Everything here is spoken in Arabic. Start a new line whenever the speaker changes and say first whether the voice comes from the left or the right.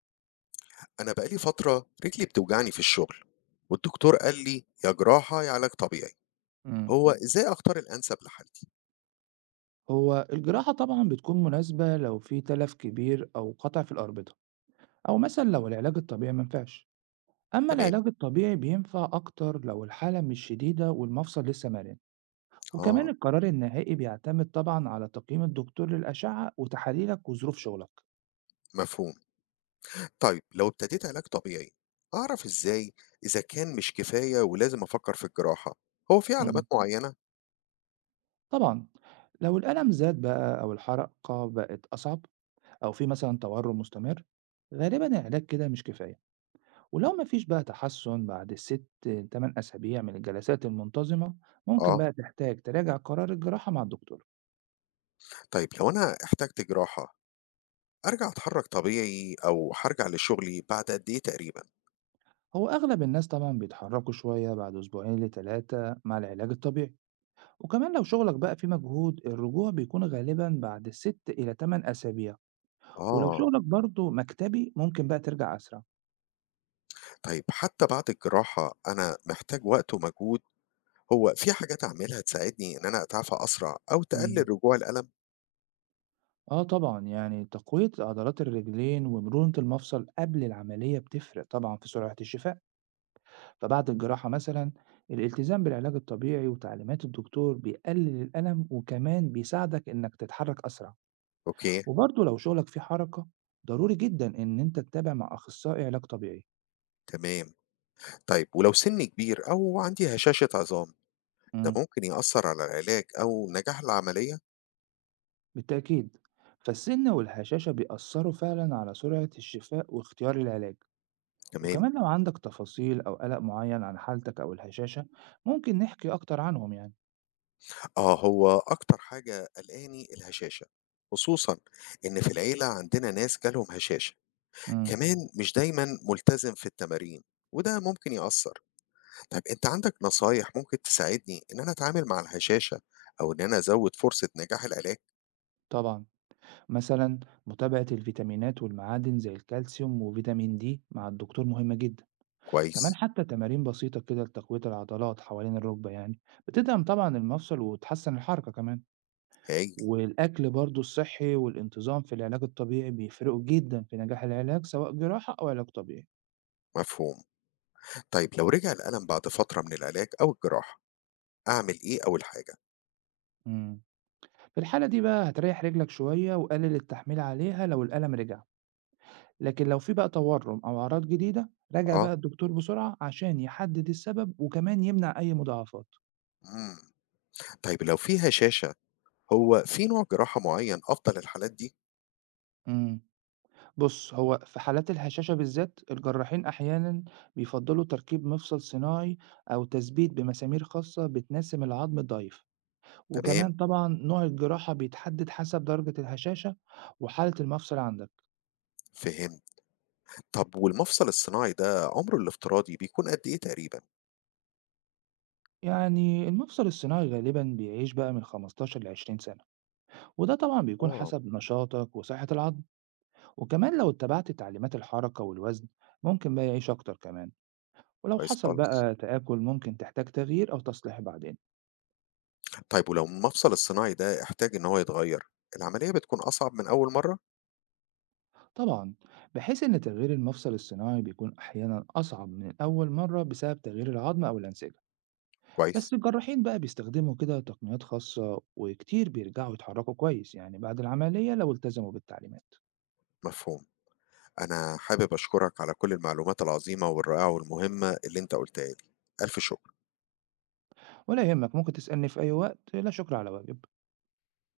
left: أنا بقالي فترة رجلي بتوجعني في الشغل، والدكتور قال لي يا جراحة يا علاج طبيعي.
right: إمم.
left: هو إزاي أختار الأنسب لحالتي؟
right: هو الجراحة طبعًا بتكون مناسبة لو في تلف كبير أو قطع في الأربطة، أو مثلًا لو العلاج الطبيعي ما نفعش، أما
left: تمام.
right: العلاج الطبيعي بينفع أكتر لو الحالة مش شديدة والمفصل لسه مرن، وكمان
left: آه،
right: القرار النهائي بيعتمد طبعًا على تقييم الدكتور للأشعة وتحاليلك وظروف شغلك.
left: مفهوم. طيب لو ابتديت علاج طبيعي، أعرف إزاي إذا كان مش كفاية ولازم أفكر في الجراحة؟ هو في
right: إمم.
left: علامات معينة؟
right: طبعًا لو الألم زاد بقى أو الحرقة بقت أصعب، أو في مثلًا تورم مستمر، غالبًا العلاج كده مش كفاية. ولو مفيش بقى تحسن بعد 6 8 أسابيع من الجلسات المنتظمة ممكن
left: آه.
right: بقى تحتاج تراجع قرار الجراحة مع الدكتور.
left: طيب لو أنا احتجت جراحة، أرجع أتحرك طبيعي أو هرجع لشغلي بعد قد إيه تقريبا؟
right: هو أغلب الناس طبعا بيتحركوا شوية بعد أسبوعين لتلاتة مع العلاج الطبيعي، وكمان لو شغلك بقى فيه مجهود الرجوع بيكون غالبا بعد 6 إلى 8 أسابيع. ولو
left: آه.
right: شغلك برضه مكتبي ممكن بقى ترجع أسرع.
left: طيب حتى بعد الجراحة أنا محتاج وقت ومجهود. هو في حاجات أعملها تساعدني إن أنا أتعافى أسرع أو
right: مم.
left: تقلل رجوع الألم؟
right: اه طبعا يعني تقوية عضلات الرجلين ومرونة المفصل قبل العملية بتفرق طبعا في سرعة الشفاء. فبعد الجراحة مثلا الالتزام بالعلاج الطبيعي وتعليمات الدكتور بيقلل الألم وكمان بيساعدك إنك تتحرك أسرع.
left: أوكي.
right: وبرضه لو شغلك فيه حركة ضروري جدا إن أنت تتابع مع أخصائي علاج طبيعي.
left: تمام. طيب ولو سني كبير أو عندي هشاشة عظام، ده
right: مم.
left: ممكن يأثر على العلاج أو نجاح العملية؟
right: بالتأكيد، فالسن والهشاشة بيأثروا فعلا على سرعة الشفاء واختيار العلاج.
left: تمام.
right: وكمان لو عندك تفاصيل أو قلق معين عن حالتك أو الهشاشة ممكن نحكي أكتر عنهم يعني.
left: آه، هو أكتر حاجة قلقاني الهشاشة، خصوصا إن في العيلة عندنا ناس جالهم هشاشة.
right: مم.
left: كمان مش دايما ملتزم في التمارين، وده ممكن يأثر. طيب أنت عندك نصايح ممكن تساعدني إن أنا أتعامل مع الهشاشة أو إن أنا أزود فرصة نجاح العلاج؟
right: طبعا، مثلا متابعة الفيتامينات والمعادن زي الكالسيوم وفيتامين دي مع الدكتور مهمة جدا. كمان
left: كويس.
right: حتى تمارين بسيطة كده لتقوية العضلات حوالين الركبة يعني بتدعم طبعا المفصل وتحسن الحركة كمان.
left: هاي.
right: والأكل برضو الصحي والانتظام في العلاج الطبيعي بيفرقوا جدا في نجاح العلاج سواء جراحة أو علاج طبيعي.
left: مفهوم. طيب لو رجع الألم بعد فترة من العلاج أو الجراحة، أعمل إيه أول حاجة؟
right: مم. في الحالة دي بقى هتريح رجلك شوية وقلل التحميل عليها لو الألم رجع. لكن لو في بقى تورم أو أعراض جديدة راجع
left: آه،
right: بقى الدكتور بسرعة عشان يحدد السبب وكمان يمنع أي مضاعفات.
left: إمم. طيب لو في هشاشة، هو في نوع جراحة معين أفضل الحالات دي؟
right: إمم. بُص، هو في حالات الهشاشة بالذات، الجراحين أحيانًا بيفضّلوا تركيب مفصل صناعي أو تثبيت بمسامير خاصة بتناسب العظم الضعيف،
left: تمام،
right: وكمان طبعًا نوع الجراحة بيتحدد حسب درجة الهشاشة وحالة المفصل عندك.
left: فهمت. طب والمفصل الصناعي ده عمره الافتراضي بيكون قد إيه تقريبًا؟
right: يعني المفصل الصناعي غالبًا بيعيش بقى من 15 ل20 سنة، وده طبعًا بيكون
left: آه،
right: حسب نشاطك وصحة العظم، وكمان لو اتبعت تعليمات الحركة والوزن ممكن بقى يعيش أكتر كمان، ولو
left: كويس
right: حصل
left: خالص.
right: بقى تآكل ممكن تحتاج تغيير أو تصليح بعدين.
left: طيب ولو المفصل الصناعي ده احتاج إن هو يتغير، العملية بتكون أصعب من أول مرة؟
right: طبعا، بحيث ان تغيير المفصل الصناعي بيكون احيانا اصعب من اول مره بسبب تغيير العظم او الانسجه. بس
left: كويس،
right: الجراحين بقى بيستخدموا كده تقنيات خاصه وكتير بيرجعوا يتحركوا كويس يعني بعد العمليه لو التزموا بالتعليمات.
left: مفهوم. أنا حابب أشكرك على كل المعلومات العظيمة والرائعة والمهمة اللي أنت قُلتها لي. ألف شكر.
right: ولا يهمك، ممكن تسالني في اي وقت، لا شكر على واجب.